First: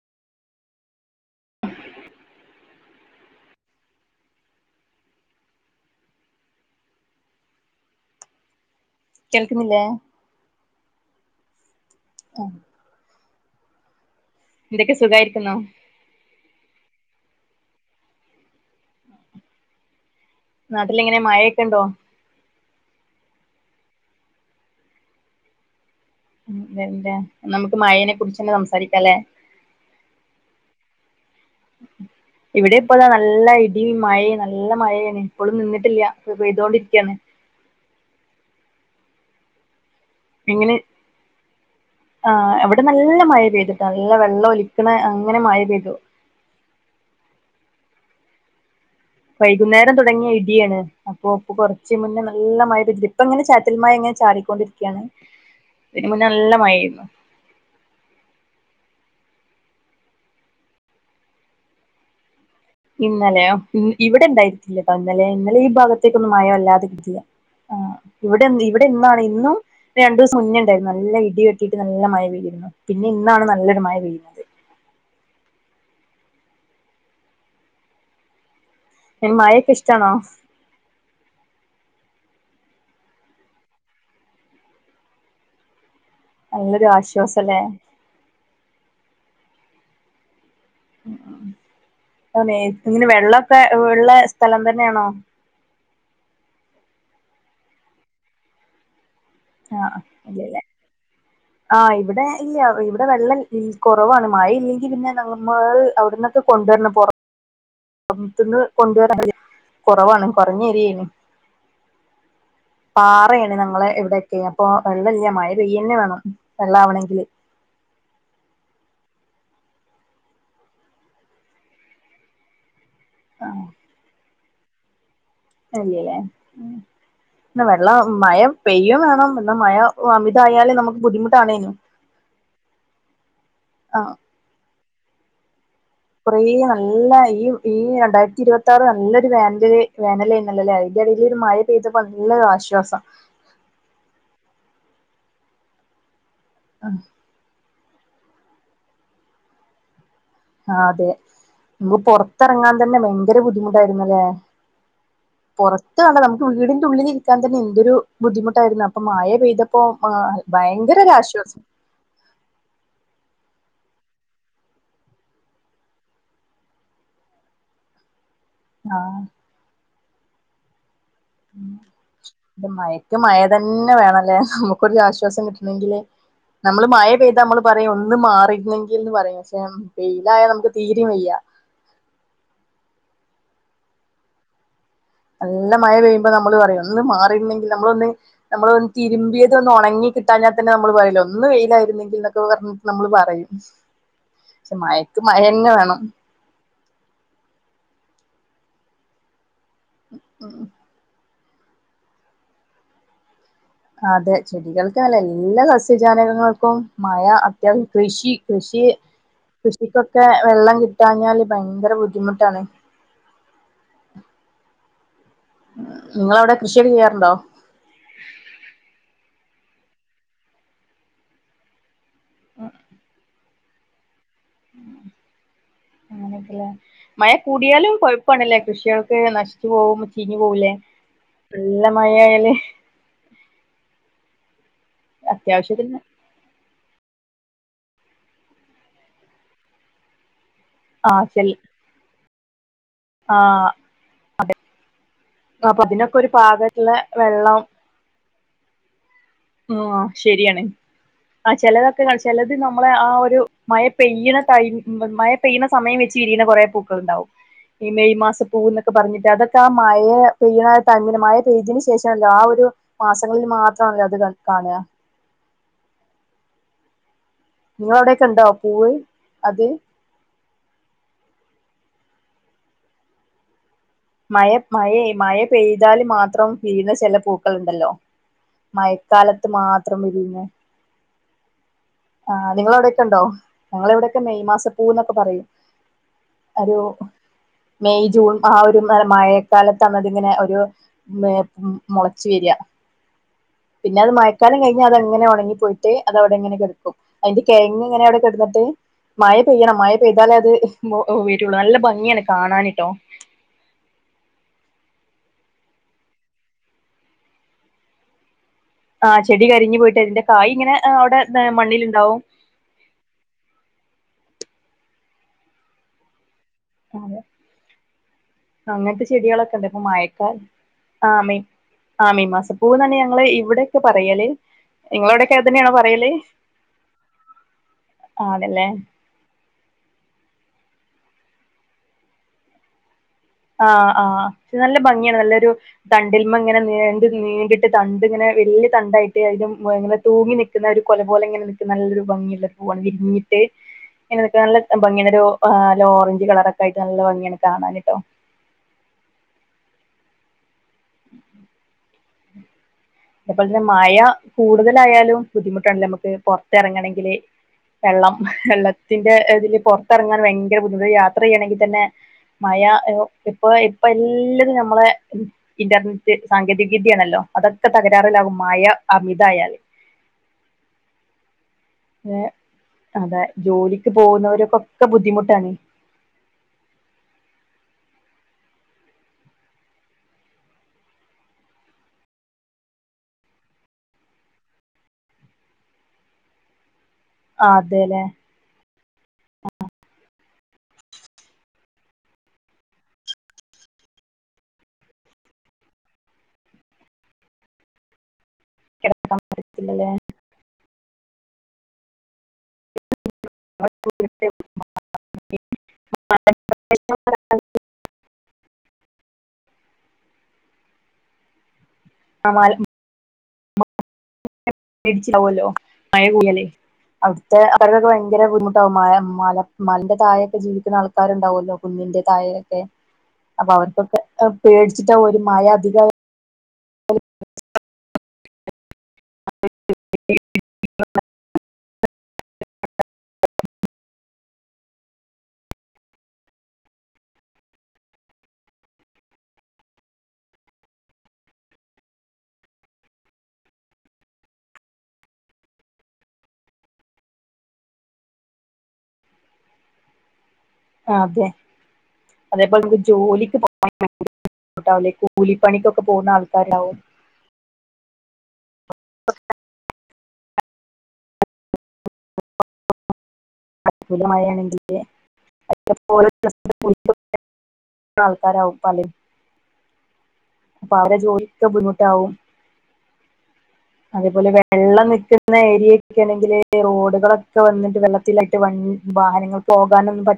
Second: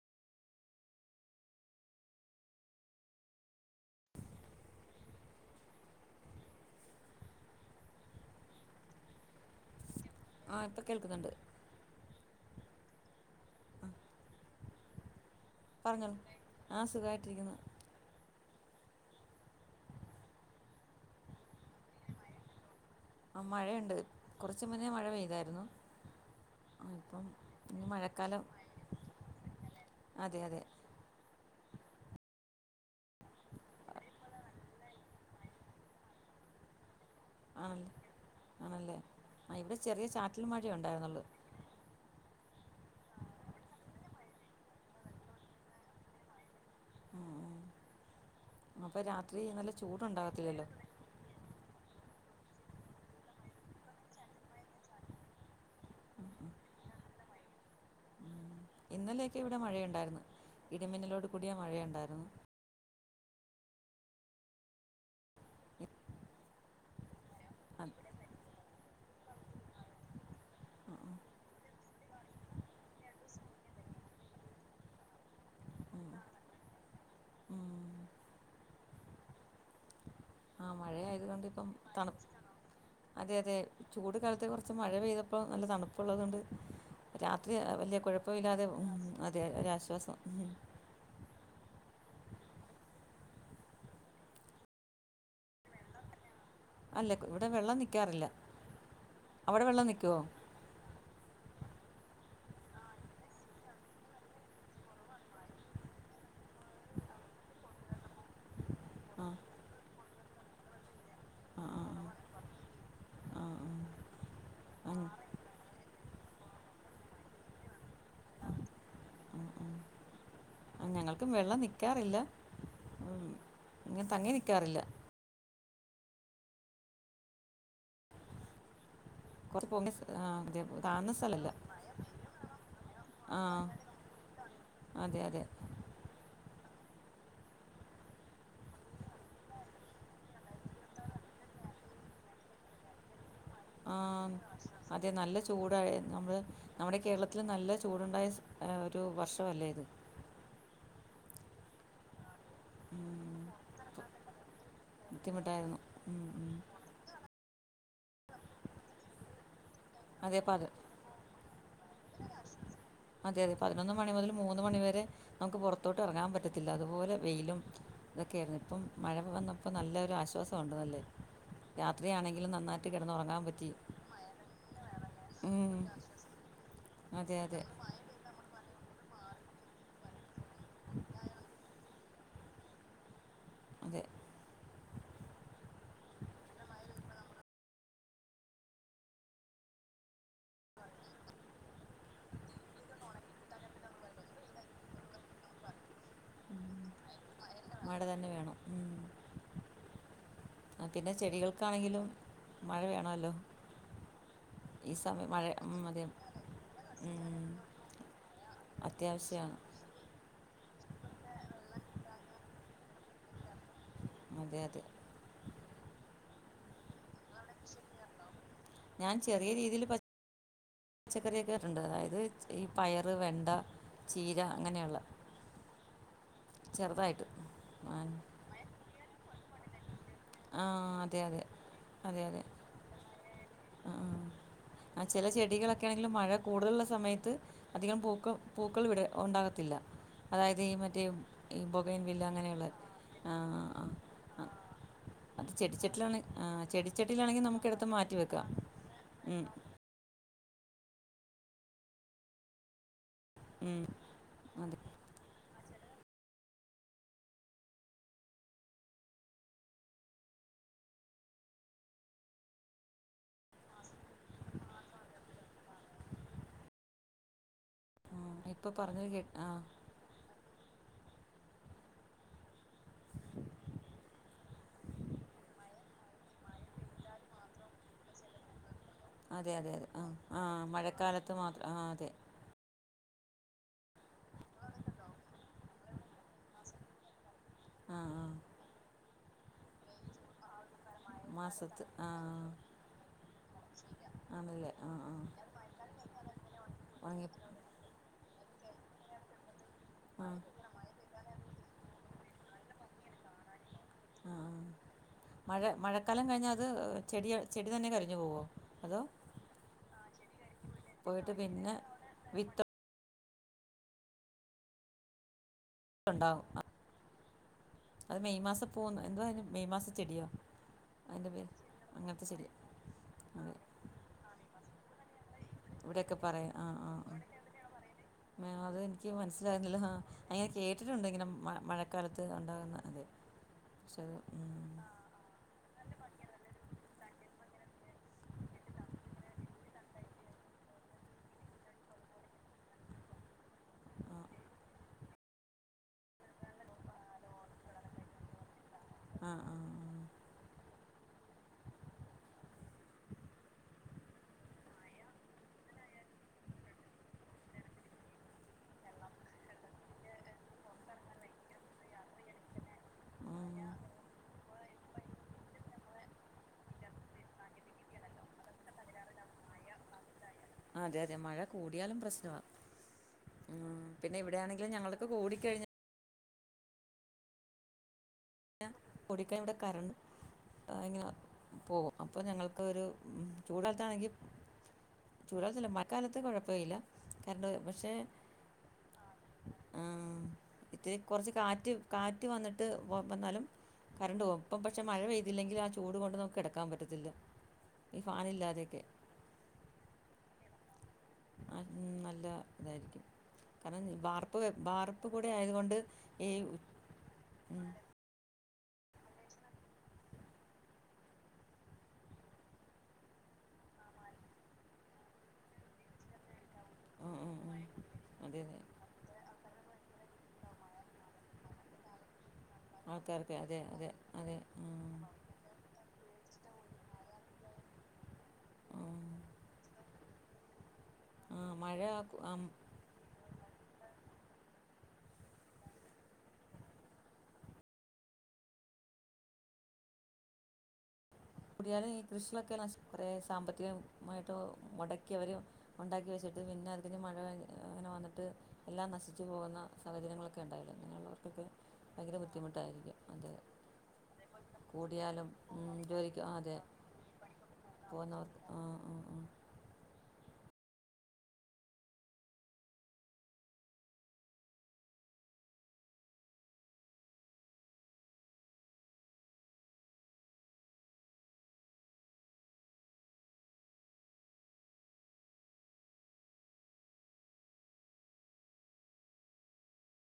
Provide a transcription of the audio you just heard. [inaudible] കേൾക്കുന്നില്ലേ? ആ ഇപ്പം കേൾക്കുന്നുണ്ട്. ആഹ് എന്തൊക്കെ സുഖമായിരിക്കുന്നോ? പറഞ്ഞോ ആ സുഖമായിട്ടിരിക്കുന്നു. നാട്ടിലെങ്ങനെ മഴയൊക്കെ ഉണ്ടോ? ആ മഴയുണ്ട് കുറച്ച് മുന്നേ മഴ പെയ്തായിരുന്നു. ആ അതല്ല ഇപ്പം നമുക്ക് ഇനി മാഴനെ മഴക്കാലം കുറിച്ച്ന്നെ സംസാരിക്കാലേ? അതെ അതെ [inaudible] ഇവിടെ ഇപ്പോല നല്ല ഇടി മഴ നല്ല മഴയാണ് ഇപ്പോഴും നിന്നിട്ടില്ല. പെയ്തൊണ്ടിരിക്കുകയാണ്. ആണല്ലേ ആണല്ലേ ആ ഇവിടെ ചെറിയ ചാറ്റിൽ മഴയ ഉണ്ടായിരുന്നുള്ളൂ. ആ് എവിടെ നല്ല മഴ പെയ്തിട്ട്. നല്ല വെള്ളം ഒലിക്ക്ണ അങ്ങനെ മഴ പെയ്തു. [inaudible] അപ്പൊ രാത് വൈകുന്നേരം തുടങ്ങിയ ഇടിയാണ്. അപ്പൊ ഇപ്പ കുറച്ച് മുന്നേ നല്ല മഴ പതില്ല ഇപ്പ ഇങ്ങനെ ചാറ്റൽ മഴ ഇങ്ങനെ ചാറിക്കൊണ്ടിരികയാണ്. ഇതിന് മുന്നേ നല്ല മഴരുന്നു. ഉം ഇന്നലെയൊക്കെ ഇവിടെ മഴയുണ്ടായിരുന്നു ഇടിമിന്നലോട് കൂടിയ മഴയുണ്ടായിരുന്നു. ഇന്നലെയ ഇവിടെ ഇടയിടില്ലട്ടോ ഇന്നലെ ഇന്നലെ ഈ ഭാഗത്തേക്കൊന്നും മഴവല്ലാതെ കിട്ടില ആ അത് ഇവിടെ ഇവിടെ ഇണ് ഇന്നും രണ്ടു ദിവസം ഉുന്ന ഉണ്ടായിരുന്നു. ഉം ഉം നല്ല ഇടി കെട്ടിയിട്ട് നല്ല മഴ പെയ്തിരുന്നു പിന്നെ ഇന്നാണ് നല്ലൊരു മഴ പെയ്യുന്നത്. [inaudible] എ മാഴക്കെ ഇഷ്ടമാണോ? ആ മഴയത് കൊണ്ട് ഇപ്പം തണുപ്പ. അതെ അതെ ചൂട് കാലത്ത് കുറച്ച് മഴ പെയ്തപ്പോൾ നല്ല തണുപ്പുള്ളതുണ്ട്. നല്ലൊരു രാത്രി ആശ്വാസല്ലേ വലിയ കുഴപ്പ ഇില്ലാതെ ഉ അതെ ഒരാശ്വാസം. ഉ അതെ ഇങ്ങനെ വെള്ളമൊക്കെ ഉള്ള സ്ഥലം തന്നെയാണോ? അല്ല ഇവിടെ വെള്ളം നിക്കാറില്ല. ആഹ ഇല്ലല്ലേ ആ് ഇവിടെ ഇല്ല ഇവിടെ വെള്ളം കുറവാണ് മഴയില്ലെങ്കി പിന്നെ നമ്മൾ അവിടുന്ന്. കൊണ്ടുവരണം പോറത്. അന്ന് കൊണ്ടുവരാൻ ആ കുറവാണ് കുറഞ്ഞരിയന്. ആഹ് പാറയാണ് നമ്മളെ ഇവിടെയൊക്കെ അപ്പൊ ആ ആ വെള്ളല്ല മഴ പെയ്യന്നെ വേണം വെള്ളം ആകണമെങ്കിൽ. [inaudible] ഞങ്ങൾക്കും വെള്ളം നിൽക്കാറില്ല ആഹ് ഇങ്ങനെ തങ്ങി നിൽക്കാറില്ല. അല്ലല്ലേ വെള്ളം മഴ പെയ്യും വേണം. എന്നാ കൊറ മഴ പോങ്ങിയ ആഹ അമിതായാല് അതഴ്ന നമുക്ക് താണുന്ന സ്ഥലല്ല ബുദ്ധിമുട്ടാണേനും ആഹ ആ അതെ അതെ കുറേ നല്ല ഈ ഈ രണ്ടായ്ത്തി ഇരുവത്താറ് നല്ലൊരു വേനല് വേനലേയ്നല്ലല്ലേ അയ്ന്റെടേലൊരു മയീ പെയ്തപ്പോ നല്ലൊരാശ്വാസം ആ അതെ നല്ല ചൂടാ നമ്മള് നമ്മളീ കേരളത്തി ല് നല്ല ചൂട്ണ്ടായ ഒരു വർഷല്ലേ ഇത് ആ അതെ നമ്മക്ക് പൊർത്തെറങ്ങാൻ തന്നെ ഉം. ഭയങ്കര ബുദ്ധിമുട്ടായ്ര്ന്നല്ലേ ബുദ്ധിമുട്ടായിരുന്നു പൊറത്തേണ്ട ഉം നമ്മക്ക് ഉം. വീടി ഉള്ളിലിരിക്കാ തന്നെ എന്തൊരു ബുദ്ധിമുട്ടായ്ര്ന്നു അപ്പൊ മയ പെയ്തപ്പോ ബ അതെ പത ഭയങ്കരൊശ്വാസം അതെ അതെ പതിനൊന്ന് മണി മുതൽ മൂന്ന് മണി വരെ നമുക്ക് പൊറത്തോട്ട് എറങ്ങാൻ പറ്റത്തില്ല അതുപോലെ വെയിലും അതൊക്കെരുന്നു പ്പം ആ മഴ വന്നപ്പം നല്ലൊരു ആശ്വാസൊണ്ട് നല്ലേ രാത്രിയാണെങ്കിലും നന്നായിട്ട് മയക്ക് മയ കിടന്നുറങ്ങാൻ പറ്റി തന്നെ വേണല്ലേ നമു ക്കൊരാശ്വാസം ഉം. കിട്ടണങ്കില് നമ്മള് മയ അതെ പെയ്താ അതെ നമ്മള് പറയും ഒന്ന് ന്ന് മാറിര്ന്നെങ്കിൽന്ന് പറയും പക്ഷെ വെയിലായ നമക്ക് തീരേം വയ്യാ അതെ നല്ല മയ പെയ്യുമ്പോ നമ്മള് പറയും ഒന്ന് മാറിര്ന്നെങ്കി നമ്മളൊന്ന് നമ്മള് തിരുമ്പിയതൊന്നൊണങ്ങി കിട്ടാഞ്ഞ തന്നെ നമ്മള് പറേല്ലേ ഒന്ന് വെയിലായിര്ന്നെങ്കിൽ എന്നൊക്കെ പറഞ് നമ്മള് പറയും പക്ഷെ മയക്ക് മയന്നെ വേണം [inaudible] മഴ തന്നെ വേണം ഉം. ഉം ഉം ആ പിന്നെ ചെടികൾക്കാണെങ്കിലും മഴ വേണല്ലോ അതെ ചെടികൾക്കെന്നല്ല എല്ലാ ഉം, അതെ സസ്യജാലകങ്ങൾക്കും മഴ അത്യാവ കൃഷി കൃഷി ശ്യാണ് കൃഷിക്കൊക്കെ വെള്ളം കിട്ടാഞ്ഞാല് ഭയങ്കര ബുദ്ധിമുട്ടാണ് അതെ അതെ ഇങ്ങളവിടെ കൃഷിയൊക്കെ ചെയ്യാറുണ്ടോ ഞാ ചെറിയ രീതിയില് പച്ചക്കറിയൊക്കെ നട്ട്ട്ട്ണ്ട് അതായ ത് ഈ പയറ് വെണ്ട ചീര അങ്ങനെയുള്ള ചെറുതായിട്ട് മയ കൂടീയാലും ആ കൊഴപ്പാണ്ല്ലേ കൃഷിയക്ക് നഷ് പോം ആ, ചീയൂലേ അതെ അതെ നല്ല മയ അതെ അതെ ആയാല് ആ ആ ചെല ചെടികളൊക്കെ അത്യാവശ്യത്തിന് ആണെങ്കിലും നല്ല മഴ കൂടുതല്ള്ള സമയത്ത് അധികം പൂക്ക പൂക്കൾ വിട ഉണ്ടാവത്തില്ല അതായതീ മറ്റ് ആവശ്യല്ല ഈ ബോഗൈൻ വില്ല അങ്ങനെയുള്ളെ ആഹ് ആഹ് അത് അപ്പൊ അതിനൊക്കെ ചെടിച്ചട്ടിലാണെ ഒരു ആ പാകത്തിള്ള ചെടിച്ചട്ടിലാണെങ്കി വെള്ളം നമക്ക് എടുത്ത് മാറ്റി വെക്കാം ഉം ഓഹ് ശരിയാണ് ആ ചെലതൊക്കെ ചെലത് നമ്മളെ ആ ഒരു മഴ ഉം, പെയ്യണ ടൈം അതെ മെ പെയ്ന്ന സമയം വെച്ച് വിരിയുന്ന കൊറേ പൂക്കള് ഇണ്ടാവും മെയ് മാസം പൂവെന്നൊക്കെ പറഞ്ഞിട്ട് അതൊക്കെ ആ മയ പെയ്യണ ടൈമില് മയ പെയ്ത് ശേഷല്ലോ ആ ഒരു മാസങ്ങളിൽ മാത്രണല്ലോ അത് കാൺ കാണാ ആ, നിങ്ങളവിടൊക്കെ ഇണ്ടോ ഇപ്പൊ പൂവ് പറഞ്ഞത് കേ ആ അത് [unintelligible] മയ മയ മയേയ് പെയ്താല് മാത്രം വിരീന്ന ചെല പൂക്കള് ഇണ്ടല്ലോ മ അതെ അതെ അതെ ആഹ് ആഹ് മഴക്കാലത്ത് മാത്ര ആഹ് അതെ ആ നിങ്ങളവിടെക്കെ ഇണ്ടോ ഞങ്ങളിവിടെക്കെ മെയ് മാസ പൂവ് എന്നൊക്കെ പറയും ഒരു മെയ് ജൂൺ ആ ഒരു നല്ല മയ കാലത്തണതിങ്ങനെ ഒരു മ മാസത്ത് ആ മൊളച് വര പിന്നെ അത് മയക്കാലം ആണല്ലേ ആ ആ കയ്ഞ്ഞതങ്ങനെ ഒണങ്ങിപോയ്ട്ട് അതവടങ്ങനെ കെടക്കും ഉണങ്ങി അയ്ന്റെ ആ കെയ്ങ്ങ്ങ്ങനെ അവടെ കെടന്നിട്ട് മയ പെയ്യണം മയ ആ പെയ്താലേ അത് ഓ വെരൊള്ളൂ നല്ല ഭംഗിയാണ് കാണാന് ട്ടോ അ ആ മഴ മഴക്കാലം കഴിഞ്ഞ അത് ചെട ചെടി തന്നെ കരിഞ്ഞു പോവോ അതോ ആഹ് ചെടി കരിഞ് പോയ്ട്ട് അതിന്റെ കായിങ്ങനെ അവടെ പോയിട്ട് പിന്നെ മണ്ണില് ണ്ടാവും വിത്ത് ഉണ്ടാവും അത് മെയ് മാസം പോകുന്നു അങ്ങനത്തെ എന്തോ അതിന് ചെടികളൊക്കെ ഇണ്ട് മെയ് ഇപ്പൊ മാസം ചെടിയോ മഴക്കാൽ ആ അതിൻ്റെ മീ പേര് ആ അങ്ങനത്തെ മെയ് ചെടി മാസ പൂവന്നന്നെ ഞങ്ങള് അതെ ഇവിടൊക്കെ പറയ്യൽ നിങ്ങളവടൊക്കെ എതനെയാണോ പറയൽ ഇവിടെയൊക്കെ പറയും ആ ആ ആ മേ ആണ്ല്ലേ അത് എനിക്ക് മനസ്സിലാവ്‌ണ്ല്ല അങ്ങനെ കേട്ടിട്ടുണ്ട് ഇങ്ങനെ മഴ മഴക്കാലത്ത് ഉണ്ടാകുന്ന അത് ആഹ് പക്ഷെ ഉം, ആഹ് നല്ല ഭംഗിയാണ് നല്ലൊരു തണ്ടിൽമ ഇങ്ങനെ നീണ്ട് നീണ്ടിട്ട് തണ്ട് ഇങ്ങനെ വലിയ തണ്ടായിട്ട് അതിങ്ങനെ തൂങ്ങി നി നിക്കണ ഒരു കൊല പോലെ ഇങ്ങനെ നിക്കുന്ന നല്ലൊരു ഭംഗിയുള്ള പൂവാണ് വിരിഞ്ഞിട്ട് ആ ഇങ്ങൊക്കെ നല്ല ഭംഗിയൊരു ആ ഓറഞ്ച് കളറൊക്കെ ആയിട്ട് നല്ല ഭംഗിയാണ് കാണാനിട്ടോ ആഹ് ആഹ് ആഹ് അതേപോലെ തന്നെ മഴ കൂടുതലായാലും ബുദ്ധിമുട്ടാണല്ലോ നമുക്ക് പുറത്ത് ഇറങ്ങണങ്കിൽ വെള്ളം വെള്ളത്തിന്റെ ഇതിലിപ്പോ പൊറത്തിറങ്ങാൻ ഭയങ്കര ബുദ്ധിമുട്ട് യാത്ര ചെയ്യണങ്കിൽ തന്നെ മഴ ഇപ്പൊ ഇപ്പൊ എല്ലതും നമ്മളെ ഇന്റർനെറ്റ് സാങ്കേതിക വിദ്യയാണല്ലോ അതൊക്കെ തകരാറിലാകും മഴ അമിതായാൽ ആ അതെ അതെ മഴ കൂടിയാലും ഏഹ് പ്രശ്നവ അതെ ജോലിക്ക് പിന്നെ ഇവിടെയാണെങ്കിൽ പോകുന്നവർക്കൊക്കെ ഞങ്ങളൊക്കെ കൂടി ബുദ്ധിമുട്ടാണ് കഴിഞ്ഞാൽ കുടി കഴിഞ്ഞാൽ ഇവിടെ കറണ്ട് എങ്ങനെ പോകു അപ്പൊ ഞങ്ങൾക്ക് ഒരു ചൂടു കാലത്താണെങ്കിൽ ചൂട്കാലത്തല്ല മഴക്കാലത്ത് കുഴപ്പല്ല കരണ്ട് പോയ ആഹ് പക്ഷെ അതെല്ലേ ഇത്തിരി കുറച്ച് കാറ്റ് കാറ്റ് വന്നിട്ട് വന്നാലും കറണ്ട് പോവും ഇപ്പൊ പക്ഷെ മഴ പെയ്തില്ലെങ്കിൽ ആ ചൂട് കൊണ്ട് നമുക്ക് കിടക്കാൻ പറ്റത്തില്ല ഈ ഫാനില്ലാതെയൊക്കെ കടക്കാൻ പറ്റില്ലല്ലേ അതേ നല്ല ഇതായിരിക്കും കാരണം ബാർപ്പ് ബാർപ്പ് കൂടെ ആയത്കൊണ്ട് ഈ ഉം ആ [unintelligible] മേടിച്ചാവല്ലോ മഴ പോയല്ലേ ഉം, അവിടുത്തെ ഉം. അവർക്കൊക്കെ ഭയങ്കര അതെ അതെ ബുധിമുട്ടാകും മല മലന്റെ തായയൊക്കെ ജീവിക്കുന്ന ആൾ ആൾകാർണ്ടാവല്ലോ കുന്നിന്റെ തായക്കെ ആൾക്കാർക്ക് അപ്പൊ അതെ അതെ അവർക്കൊക്കെ അതെ ആഹ് പേടിച്ചിട്ടാവും ഒരു മഴ അ ആഹ് [inaudible] ആ മഴ ആം കൂടിയാലും ഈ കൃഷികളക്കെ നശിക്കും കുറേ സാമ്പത്തികമായിട്ട് മുടക്കിയവർ ഉണ്ടാക്കി വെച്ചിട്ട് പിന്നെ അതിക്കിഞ് മഴ അങ്ങനെ വന്നിട്ട് എല്ലാം നശിച്ചു പോകുന്ന സാഹചര്യങ്ങളൊക്കെ ഒക്ക ഉണ്ടായില്ല അതെ അങ്ങനെയുള്ളവർക്കൊക്കെ ഭയങ്കര അതേപോലെ നമുക്ക് ബുദ്ധിമുട്ടായിരിക്കും അത് ജോലിക്ക് പോകട്ടാവില്ലേ കൂടിയാലും ഉം കൂലിപ്പണിക്കൊക്കെ പോകുന്ന ജോലിക്ക് അതെ ആൾക്കാരാവും പോകുന്നർ ആ ആ അല മഴയാണെങ്കില് [inaudible] ക്ക്‌ണ ആൾക്കാരവും പലരും അപ്പൊ അവരെ ജോലിക്ക് ബുദ്ധിമുട്ടാവും അതേപോലെ വെള്ളം നിക്ക്ന്ന ഏരിയൊക്കെ ആണെങ്കില് റോഡുകളൊക്കെ വന്നിട്ട് വെള്ള റ്റ്ലയ്ട്ട് വൺ വാഹനങ്ങൾ പോകാനൊന്നും പറ്റ